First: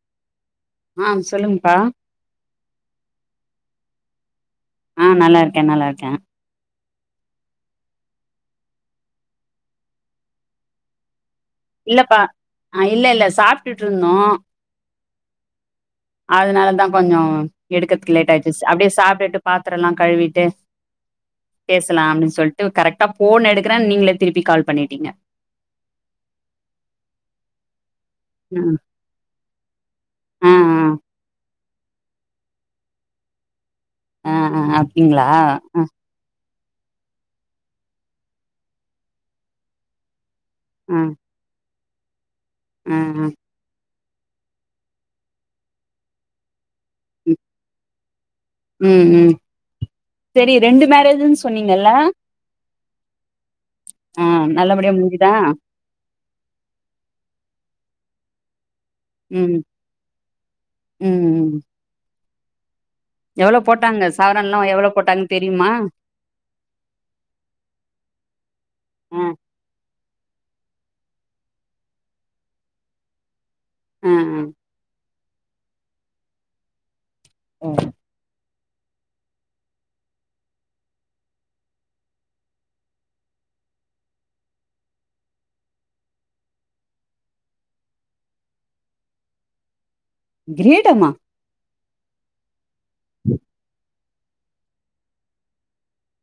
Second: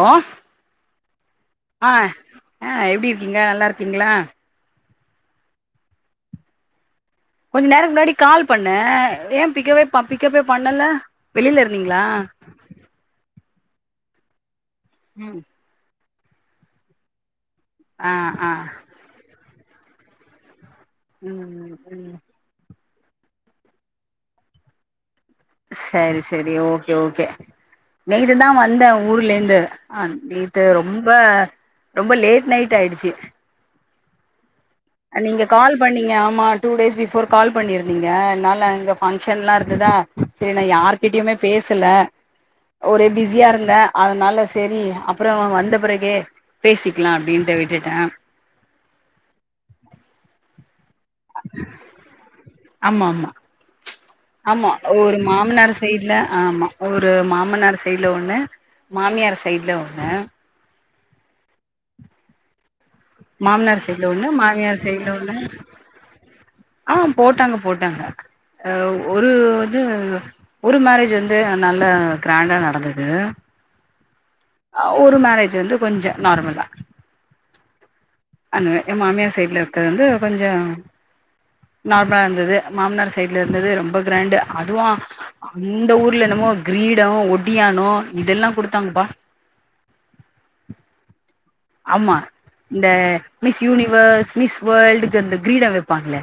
ஓ ஆ சொல்லுங்ப்பா அஹ் அஹ் அ எப்டி இருக்கீங்க நல்லாருக் க்கீங்களா ஆஹ் நல்லாருக்கே நல்லாருக்கே கொஞ்ச நேரம்க்கு முன்னாடி கால் பண்ணே ஏன் பிக்கவே ப பிக்கப்பே பண்ணல வெளில இருந்தீங்களா இல்லப்பா அஹ் இல்ல இல்ல சாப்டுட்ருந்தோ ம் அதனாலதா கொஞ்சோ ஆ எடுக்கறதுக்கு லேட் ஆ ஆயிடுச்சு அப்படியே சாப்டுட்டு பாத்தரல்லா கழுவிட்டு ம் ம் பேசலாம்னு சொல்ட்டு கரக்டா போன் எடுக்குற நீங்களே திருப்பி கால் பண்ணிட்டீங்க சரி சரி ஓகே ஓகே நேத்து தா ம் வந்த ஊருலிந்து அஹ் ஆ நேத்து ரொம்ப ரொம்ப லேட் நைட் ஆயிடுச்சு அ நீங்க கால் பண்ணீங்க ஆமா டூ டேஸ் பிஃபோர் கால் பண்ணிருந்தீங்க என்னால அங்க ஃபங்க்ஷன்லா இருந்துதா சேரி நா ஆ யாருகிட்டயுமே பேசல ஒரே ஆ பிஸியா இருந்த அதனால செரி அப்பறொ வந்த பிறகே பேசிக்கலா ம் அப்டின்ட்டு விட்டுட்ட மேரேஜீன் சொன்னீங்கல்ல ஆமா ஆமா ஆ ஆமா நல்லபடியா ஒரு முடிஞ்சுதா மாமனார் சைடுல ஆமா ஒரு மாமனாரு சைடுல ஒண்ணு மாமியார் ம் சைடுல ஒண்ணு ம் எவ்ளோ மாமனார் போட்டாங்க சைட்ல ஒண்ணு சவரன்லா மாமியார் எவ்ளோ சைட்ல போட்டாங்கன்னு ஒண்ணு தெரியுமா ஆஹ் போட்டாங்க போட்டாங்க அஹ் ஆ ஒரு இது ஒரு மேரேஜ் வந்து நல்ல கிராண்டா நடந்துது ஆ ஆ அ ஒரு மேரேஜ் வந்து கொஞ்ச நார்மல் தா ஓ அன எ மாமியார் சைட்ல இருக்கது வந்து கொஞ்சோ நார்மலா இருந்துது மாமனார் சைட்ல இருந்தது ரொம்ப கிராண்டு அதுவு அந்த ஊர்ல என்னம் மோ க்ரீடோ ஒடியியானோ இதல்லா குடுத்தாங்ப்பா க்ரீடமா ஆமா இந்த மிஸ் யூனிவர்ஸ் மிஸ் வேர்ல்டுக்கந்த க்ரீடா வெப்பாங்களே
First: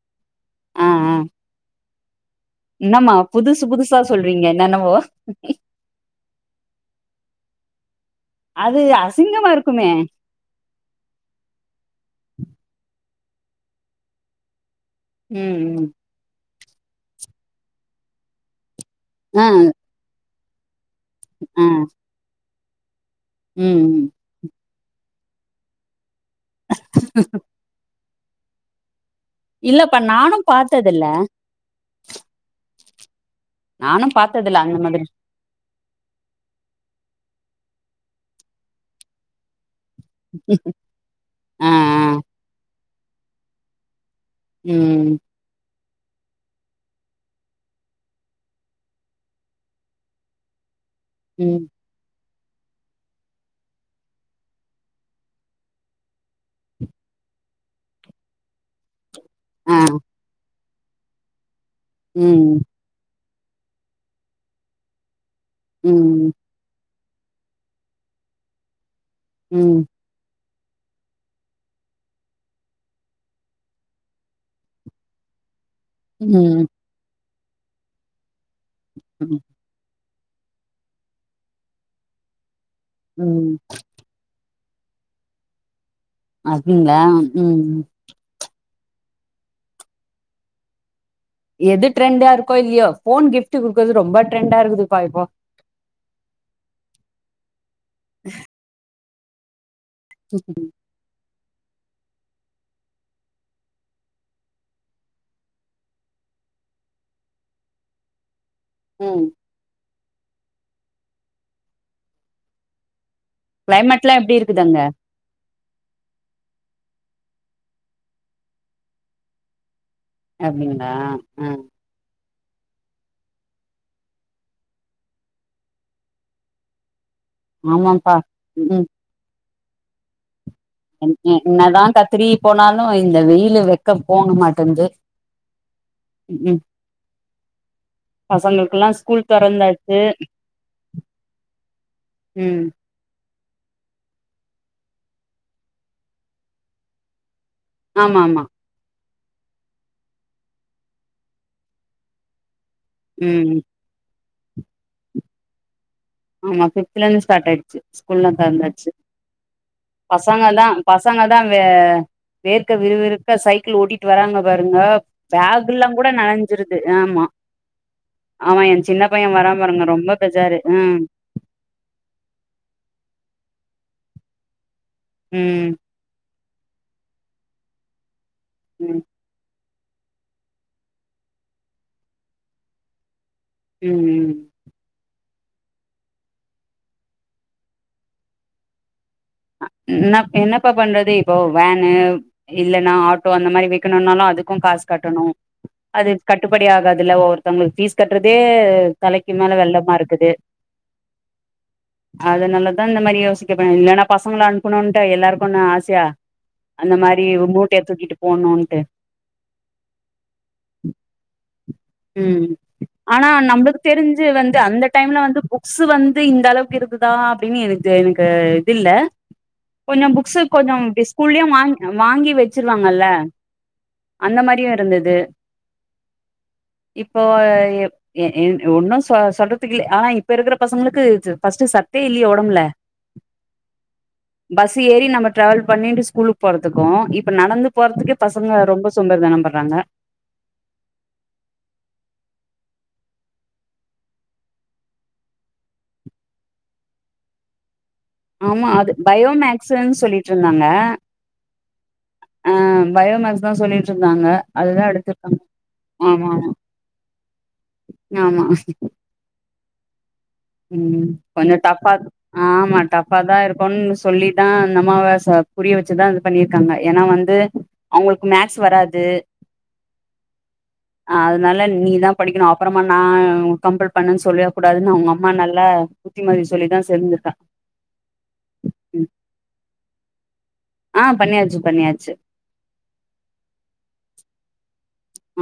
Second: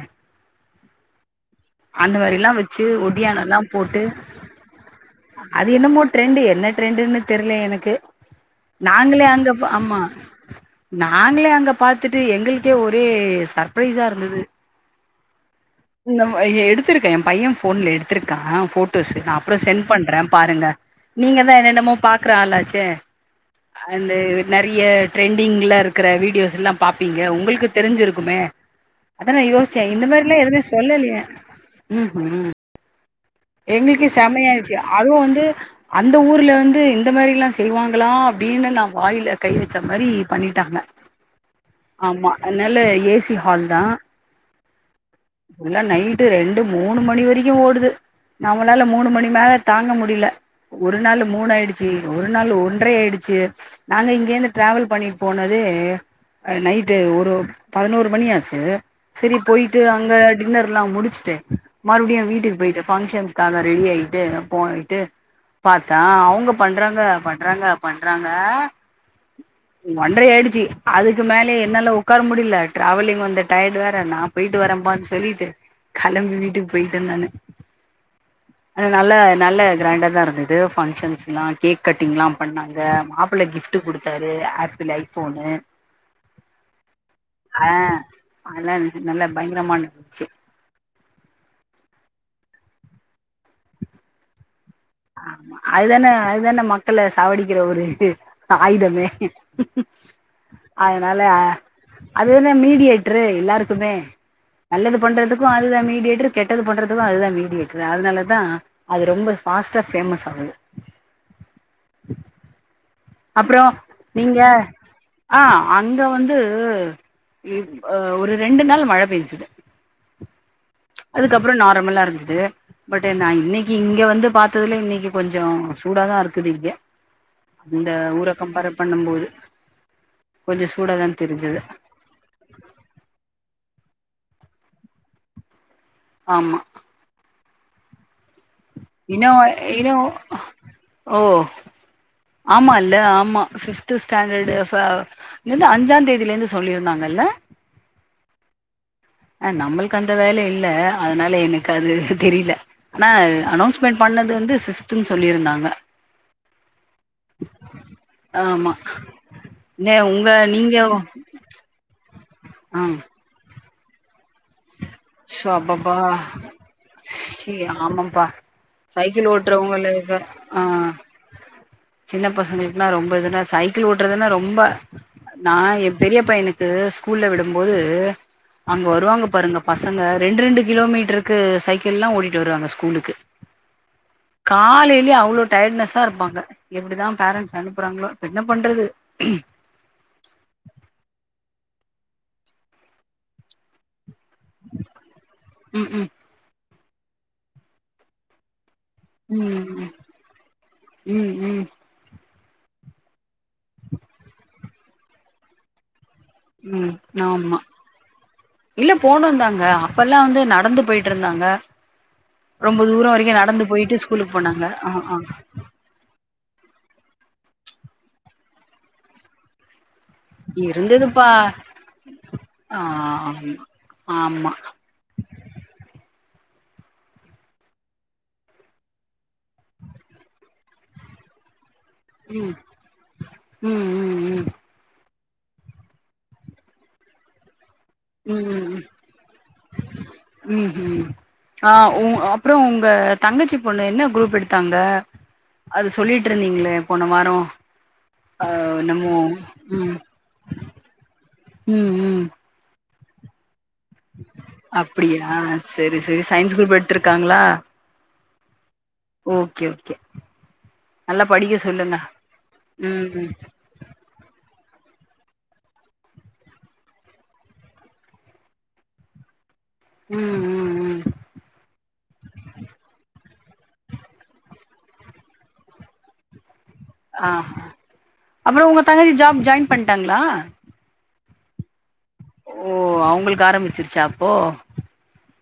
ஆஹ் ஆஹ் அந்த மாரி லாம் வெச்சு ஒடியானோலா புதுசா போட்டு சொல்றீங்க என்னென்னவோ அது என்னமோ ட்ரெண்டு என்ன ட்ரெண்டுன்னு தெர்ல எனக்கு அது நாங்களே அசிங்கமா அங்க போ இருக்குமே ஆமா நாங்களே அங்க பாத் த்துட்டு எங்களுக்கே ஒரே சர்ப்ரைஸா இருந்துது ம் ம் [unintelligible] எடுத்திருக்கே எ பைய ஃபோன்ல எடுத்திருக்கே ஃபோட்டோஸ் நா ம் ஆ அப்றோ சென்ட் பண்றே பாருங்க நீங்க தா ஆ ம் என்னென்னமோ பாக்குற ஆலாச்சே ம் அந்த நட் நெறைய ட்ரெண்டிங்ல இருக்கற வீடியோஸ் எல்லா பாப்பீங்க உங்களுக்கு தெரிஞ்சிருக்குமே அத நா யோசிச்சே இல்லப்பா இந்த மாரிலா நானும் எதுவுமே பாத்ததில்ல சொல்லலையே ம் ஹம் எங்களுக்கு நானும் பாத்ததில்ல செம்மையாச்சு அந்த மாதிரி அதுவு வந்து அந்த ஊர்ல வந்து இந் இந்த மாரிலா செய்வாங்களா அப்டின்னு நா வாயில கை வ ச்ச மாரி பண்ணிட்டாங்க ஆ ஆ ஆமா அதனால ஏசி ஹால் தா ம் ம் எல்லா நைட்டு ரெண்டு மூணு மணி வரைக்கு ஓடுது நம்மளால மூணு மணி மேல தாங்க முடியல ஒரு நாள் மூணு ம் ஆயிடுச்சு ஒரு நாள் ஒன்றே ஆயிடுச்சு நாங்க இங்க இருந்து டிரவல் பண்ணிட்டு போனது நைட்டு ஒரு பதினோரு மணியாச்சு சரி ஆ போய்டு அங்க டின்னர்லா முடுச்சுட்டு மறுபடியு ம் வீட்டுக்கு பொய்டே ரிஷப்சனுக்காக ரெடி ஆய்டு போயிட்டு பாத்தா ம் அவங்க பண்றாங்க பண்றாங்க பண்றாங்க ம் ஒண்றை ஆயிடுச்சு அதுக்கு மேலே என்னால உட்கார முடியல டிராவலிங் வந்த டயடு வேற நா போயிட்டு வரேப்பானு சொல்லிட்டு கெளம்பி ம் வீட்டுக்கு பொய்டே நானு நல்ல ம் நல்ல கிராண்டா தா இருந்தது பங்க்ஷன்ஸ்லா கேக் கட்டிங் எல்லா பண்ணாங் மாப்பிள ம் கிஃப்ட் குடுத்தாரு ஆப்பிள் ஐஃபோனு அதுங்கள ம் ஆ ம் ச் அதெல்லா நல்லா பயங்கரமா [unintelligible] எது ட்ரெண்டா இருக்கோ இல்லையோ ஃபோன் கிப்ட் குடுக்குறது ரொம்ப ட்ரெண்டா இருக்குது ஆமா அதுதானே அதுதானே மக்கள சாவடிக்கிற ஒரு ஆயுதமே அதனால அதுதானே மீடியேடுரு எல்லாருக்குமே நல்லது பண்றதுக்கு அதுதா மீடியேட்ரு கெட்டது பண்றதுக்கு அதுதா மீடியேட்ரு அதனாலதா அது ம் ரொம்ப பாஸ்ட்டா பேஃமஸ் ஆகுது அப்றோ கிளைமேட்லா எப்டி நீங்க இருக்குது அங்க ஆஹ அங்க வந்து ஹ ஒரு ரெண்டு நாள் மழ பெஞ்சது அப்டிங்களா ஆ அதுக்கப்றோ நார்மலா இருந்தது பட் நா இன்னைக்கு இங்க வந்து பாத்ததுல இன்னைக்கு கொஞ்சோ சூடாதா இருக்குது இங்க இந்த ஆமாப்பா ஊர கம்பேர் ம் பண்ணும் போது கொஞ்சோ சூடாதா தெரிஞ்சது என்னதா கத்திரி போனாலு இந்த வெயிலு வெக் கம் போனுமாட்டேந்து ஆமா பசங்கள் இனு இனு ஓ ம் ஆமா இல்ல ஆமா ஃபிப்து ஸ்டாண்டடு ஃப இது அஞ்சாந் தேதில இருந்து சொல்லியிருந்தாங்கல்ல ஆமா ஆமா அ நம்ளுக்கு அந்த வேல இல்ல அதனால எனக்கு அது தெரில ஆனா ம் அனோன்ஸ்மெண்ட் பண்ணது வந்து ஃபிப்துன்னு சொல்லியிருந்தாங்க ஆமா ஃபிப்தல இருந்து ஸ்டாட் ஆயிடுச்சு ஸ்கூல்லா ஆமா திறந்தாச்சு நே உங்க பசங்க தா நீங்க பசங்க தா வே வேர்க்க ஆ விறுவிறுக்க சைக் கிள் ஓட்டிட்டு வராங்க பாருங்க ஷோ பேக்கெல்லா அப்பப்பா கூட நனஞ்சுருது ஆமா ஷி ஆமாப்பா ஆமா எ சின்ன பைய சைக்கிள் வரா பாருங்க ரொம் ப ஓட்டுறவங்களுக்கு பெஜாரு ஆ ம் சின்ன பசங்களுக்குனா ரொம்ப இதுனா சைக்கிள் ஓட்டுறதுன்னா ரொம்ப நா ம் எ பெரிய பையனுக்கு ஸ்கூல்ல விடும்போது அங்க ம் வருவாங்க பாருங்கப் பசங்க ரெண்டு ரெண்டு கிலோமீட்டருக்கு சைக்கிள்லா ஓட்டிட்டு வருவாங்க ஸ்கூலுக்கு ம் காலையிலயே அவ்ளோ டயட்னஸ்ஸா இருப்பாங்க எப்டிதா பேரண்ட்ஸ் அனுப்பறாங்ளோ இப்ப என்ன பண்றது அ என்ன என்னப்பா பண்றது இப்போ வேன் [unintelligible] இல்லனா ஆட்டோ அந்த மாரி விக்குனுனாலு அதுகு காஸ் கட்டனு ம் ம் அது கட்டுபட் முடியாததுல்ல ஒவ்வொருத்தங்ளுக் ஃபீஸ் கட்றதே தலைக்கு மேல ம் வெள்ளமா இருக்குது ம் அதுநாலதா இந்த மாரி யோசிக்கதோனுது இல்லனா பசங்கள அனுப்பணுன்டு எல்லாருக்கு என்ன ஆசையா ம் அந்த மாரி ஆமா மூட்டைய தூக்கிட்டு போணுன்ட்டு இல்ல போனுந்தாங்க அப்பல்லா வந்து நடந்து போயிட்டு இருந்தாங் ங்க ம் ரொம்ப தூரோ ஆனா வரைக்கு நடந்து நம்ளுக்கு தெரிஞ்சு ஸ்கூலுக்கு வந்து போனாங்க அந்த ஆ ஆ டைம்ல வந்து புக்ஸு வந்து இந்த அளவுக்கு இருக்குதா அப் [unintelligible] எனக்கு எனக்கு இதுல்ல கொஞ்சோ புக்ஸு கொஞ்சோ இருந்ததுப்பா ஸ்கூல்லயு வாங் வாங்கி ஆ வெச்சுருவாங்கல்ல அந்த ஆமா மாதிரியு இருந்தது [inaudible] இப்போ எ ஒன்னு சொ சொல்றதுக்கு இல்ல ஆனா இப்போ இருக்குற பசங்ளுக்கு ஃபஸ்ட்டு சட் தே இல்லியே ம் ஒடம்புல ம் ம் ம் பஸ்ஸு ஏ ரி நம்ம ட்ராவல் பண்ணீட்டு ஸ்கூலுக் போறதுக்கு இப்ப நடந்து போறதுக்கே பசங்க ம் ரொம்ப சோம்பேரி தனொ பட்றாங்க ம் ம் ஆ ஊ அப்றோ உங்க தங்கச்சி பொண்ணு என்ன குரூப் எடுத்தாங்க அது சொல்லிட்ருந்தீங்ளே போன வாரொ ஆமா அது பயோமேக்ஸுன் சொல்லிட்ருந்தாங்க ம் ம் ஆ பயோமேக்ஸ்தா சொல்லிட் இருந்தாங்க அதுதா அப்டியா எடுத்துர்பாங்க சரி சரி ஆமா சயின்ஸ் குரூப் ஆமா ஆமா ஓக்கே ஓக்கே ம் கொஞ்சோ டஃப்பா ஆமா ம் ம் டஃபாதா இருக்குனு சொல்லிதா நம்ம வாச புரிய வெச்சுதா இது பண்ணிருக்காங்க ஏனா வந்து அவுங்களுக்கு மேக்ஸ் வராது ம் ம் ம் ஆ அதனால நீதா படிக்கணு அப்பறமா நா கம்பல் பண்ணுன் சொல்லிற கூடாதுனு அவுங்க அம்மா நால புத்திமதி சொல்லிதா ஆ சேர்ந்திருக்கா அப்புறோ உங்க ம் தங்கசி ஜாப் ஜாயின் பண்டாங்ளா அ பண்ணியாச்சு பண்ணியாச்சு ஓ அவங்களுக்கு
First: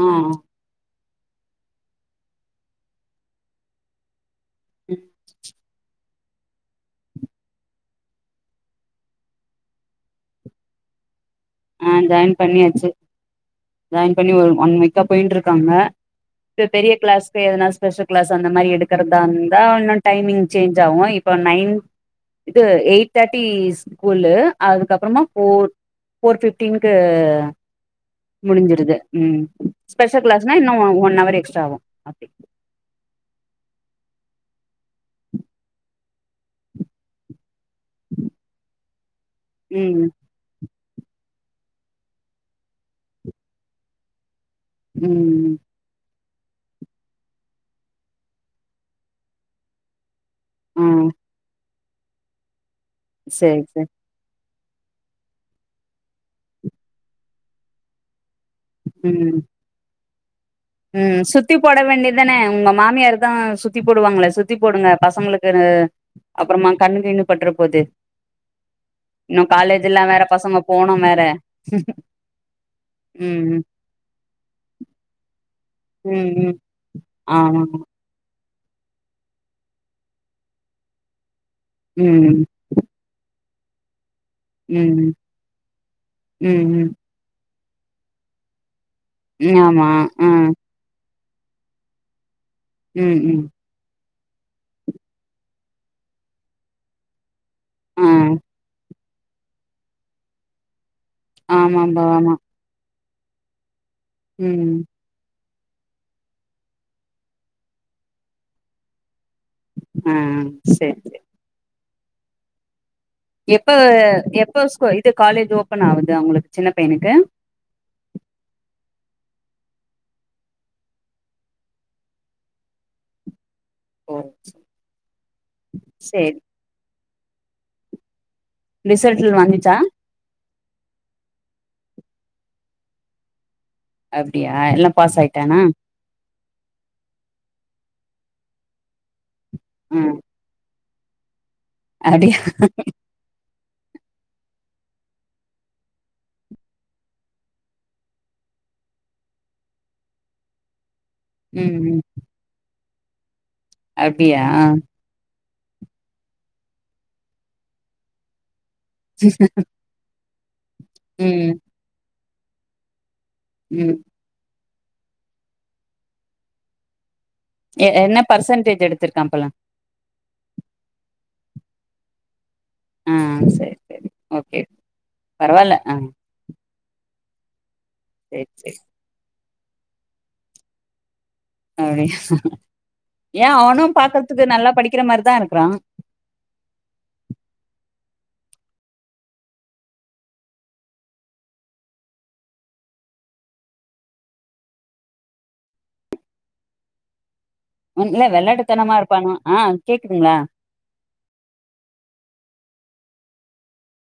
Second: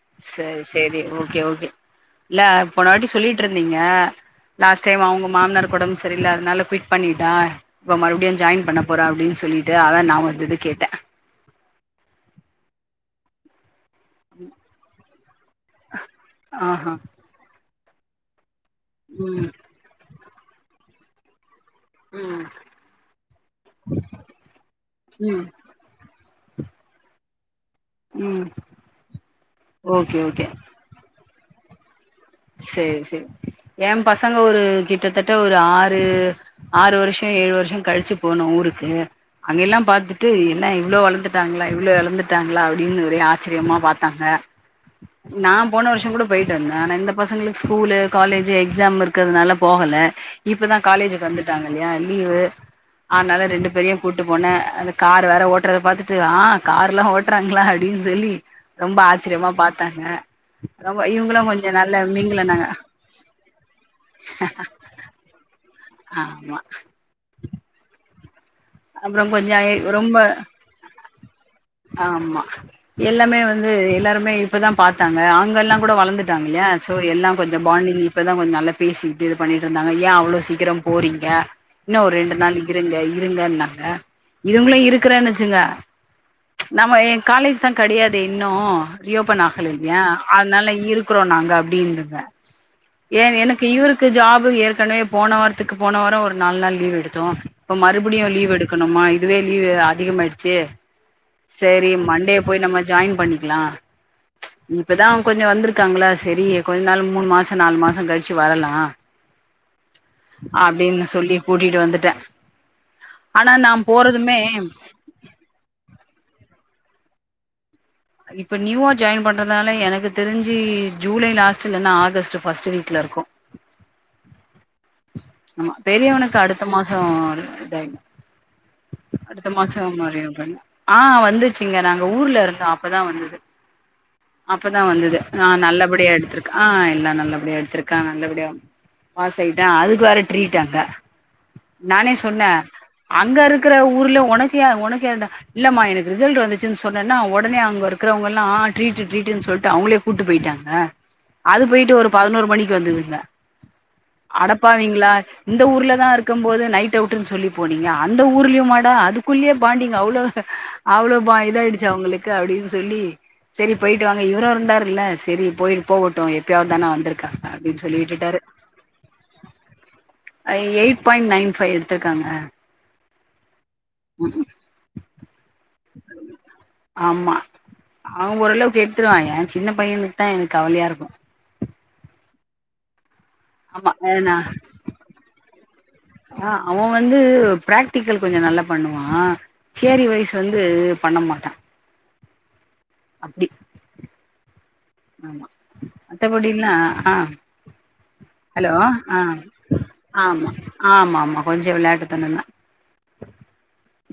ஆ ஆ சேரி சேரி ஓகே ஓகே இல்ல போன வாட்டி சொல்லிட்ருந்தீங்க லாஸ்ட்டைம் அவுங்க மாம்னார்கு ஒடம் செரியில்லாதனால குவிட் பண்ணிட்டா இப்ப மறுப்டியு ஜாயின் பண்ண போற அப்டின் சொல்லிட்டு அதா நா உங்ககிட்ட கேட்டே ஆ ஜாயின் பண்ணியாச்சு ஜாயின் பண்ணி ஒரு ஒன் வீக்கா போயின்ருக்காங்க இப்ப பெரிய ஆஹா கிளாஸ்கு எதனா ஸ்பெஷல் கிளாஸ் அந்த மாரி ம் இருக்கறதாந்த இன்னு டைமிங் சேஞ்ச் ஆவு இப்போ நைன் ம் இது எயிட் தேர்ட்டி ஸ்கூல்லு அதுக்கப்புறொமா ம் ஃபோர் ஃபோர் ஃபிஃப்டீன்கு ம் முடிஞ்சுருது ம் ஓகே ஸ்பெஷல் ஓகே கிளாஸ்னா இன்னு ஒன் ஹவர் எக்ஸ்ட்ரா ஆவு அப்டி சேரி சேர் எ பசங்க ஒரு கிட்டதட்ட ஒரு ஆறு ஆறு வருஷோ ஏழு வருஷோ கழிச்சு போன ஊரு இருக்கு அங்க எல்லா ம் பாத்துட்டு என்ன இவ்ளோ வளந்துட்டாங்ளா இவ்ளோ எழந்துட்டாங்ளா அப்டின் ஒரே ஆச்சிரியமா பாத்தாங்க நா ம் போன வருஷோ கூட போய்டு வந்தே ஆனா இந்த பசங்ளுக்கு ஸ்கூலு காலேஜு எக்ஸாம் இருக்கற்துனால போகல இப்பதா ஆ காலேஜுக்கு வந்துட்டாங்க இல்லயா லீவு அத்னால சேரி ரெண்டு சேரி பேரயும கூட்டுபோனே அந்த கார் வேற ஓட்டறத பாத்துடு ஆ கார்லா ஓட்றாங்ளா அப்டின் சொல்லி ரொம்ப ம் ஆச்ரியமா பாத்தாங்க ரொம்ப இவுங்ளு கொஞ்சோ ட நல்ல வேண்டிதானே மிங்கிளானாங்க உங்க மாமியார்தா சுத்தி போடுவாங்ளே சுத்தி போடுங்க பசங்ளுக்குனு ஆமா அப்புறமா கண்ணு கிண்ணு பட்டுற போது அப்புறம் இன்னு கொஞ்சோ எ காலேஜ் எல்லா ரொம்ப வேற பசங்க போனு வேற ஆமா எல்லாமே ம் வந்து எல்லாருமே இப்பதா பாத்தாங்க அங்கல்லா கூடோ ம் வளந்துட்டாங் ம் இல்லையா சோ எல்லாம் ஆமா கொஞ்சம் பாண்டிங் இப்ப த கொஞ்ச நல்லா பேசிட்டு இது பண்ணிட்ருந்தாங்க ஏ அவ்ளோ சீக்கிரம் போறீங்க இன்னு ஒரு ம் ரெண்டு நாள் இருங்க இருங்கன்னாங்க இதுங்குளு ம் ம் இருக்கறேன்னச்சுங்க ம் நம்ம எ காலேஜ் தா கெடியாது இன்னு ரியோப்பன் ம் ஆகல ஆமா இல்லயா ஆ அத்னால இருக்குறோ நாங்க அப்டின்றத ம் ஏ ம் எனக்கு இருக் கு ஜாபு ஏற்கனவே போன வாரத்துக்கு போன வாரோ ஒரு நால் நாள் லீவ் எடுத்தோ ப்போ ஆ மறுபுடியு லீவ் எடுக் கனுமா இதுவே லீ்வு அதிகமாய்டுச்சு செரி ஆமாம்பா ஆமா மண்டே போய் நம்ம ஜாய்ன் பண்ணிக்லா ம் இப்பதா கொஞ்சோ வந்துரு க்காங்களா செரி கொஞ் நாள் மூணு மாச நாலு மாசோ கழிச்சு வரலா ஆ சரி அப்டின்னு சரி சொல்லி கூட்டிட்டு வந்துட்டே ஆனா எப்ப நா போறதுமே எப்ப ஸ்கூ இது காலேஜ் ஓபன் ஆவுது அவுங்களுக் சின்னப் பைனுக்கு இப்ப நியூவா ஜாய்ன் பண்றதால எனக்கு தெரிஞ்சி ஜூலை லாஸ்ட் இல்லனா ஆகஸ்ட்டு ஃபஸ்ட்டு வீக்ல இருக்கு ஒ செ ஆமா பெரியவனுக்கு அடுத்த மாசோ இத ரிசல்ட் அடுத்த வந்துச்சா மாசோ மாரி பண்ணா அ வந்துச்சிங்க நாங்க ஊர்ல இருந்தோ அப்பதா வந்துது அப்டியா அப்பதா எல்லா பாஸ் வந்துது அ ஆயிட்டானா நல்லபடியா எடுத்துருக் அ எல்லா நல்லபடியா எடுத்துருக்கா நல்லபடியா பாசாய்ட்டா அதுக்கு ம் வேற ட்ரீட்டாங்க நானே அப்டியா சொன்ன அங்க இருக்கிற ஊர்ல உனக் யா உனக் யாருடா இல்லமா எனக்கு ரிசல்ட்டு வந்துச்சின் சொன்னனா ஒடனே அங்கருக்கிறவங்கல்லா ட்ரீட்டு ட்ரீ அப்டின் சொல்ட்டு அவுங்களே கூட்டு போயிட்டாங்க அது ம் போய்ட்டு ம் ஒரு பதனோரு மணிக்கு வந்துதுங்க அப்டியா அடப்பாவீங்ளா இந்த ஊர்ல தா இருக்கும் போது நைட் அவுட்டுன் சொல்லி போனீங்க அந்த ஊருலியுமா டா அதுக்குள்யே பாண்டிங்கா அவ்ளோ அவ்ளோ பா ம் இதாயிடுச்சு அவுங்களுக்கு அப்டினு சொல்லி செரி ம் போய்ட்டு வாங்க இவரு இருந்தாரு இல்ல செரி போயி போகட்டு எப்யாவ்த் தான வந்திருக்கா எ என்ன பர்சன்டேஜ் எடுத்திருக்கான்ப்பல்ல அ எயிட் பாய்ண் நைன் ஃபைவ் எடுத்திருக்காங்க அ செரி செரி ஓகே பரவால்ல அ ஆமா அவ சரி ஓரளவுக்கு எட்த்துருவா எ சின்ன பையனுக் தா எனுக் கவலியாருக்கு அப்டியா ஏ அவனு ஆமா பாக்கற்துக்கு நல்லா படிக்கிற மாரிதா இருக்கிறா அ அவ வந்து பிராக்டிக்கல் கொஞ்ச நல்லா பண்ணுவா தியரி வைஸ் வந்து பண்ண மாட்டா அப்பிடி ஆமா மத்தபடிலா அ அ ம் இல்ல ஹலோ வெள்ளாட்டுத்தனமா அ இருப்பானா ஆ கேக்குதுங்களா ஆமா ஆமாமா கொஞ்சு விளாட்டுத்தனந்தா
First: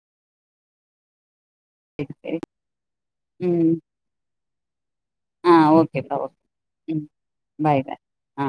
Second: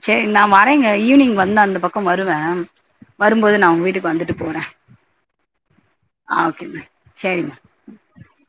செரி நா வரேங்க ஈவ்னிங் வ ந்து அந்த பக்கம் வருவே வரும்போது நா உங் வீட்டுக் வந்துட்டு போறே அ ஓகேப்பா ஆ ஓகேங்க ஓகே ம் சேரிங்க பாய்டா அ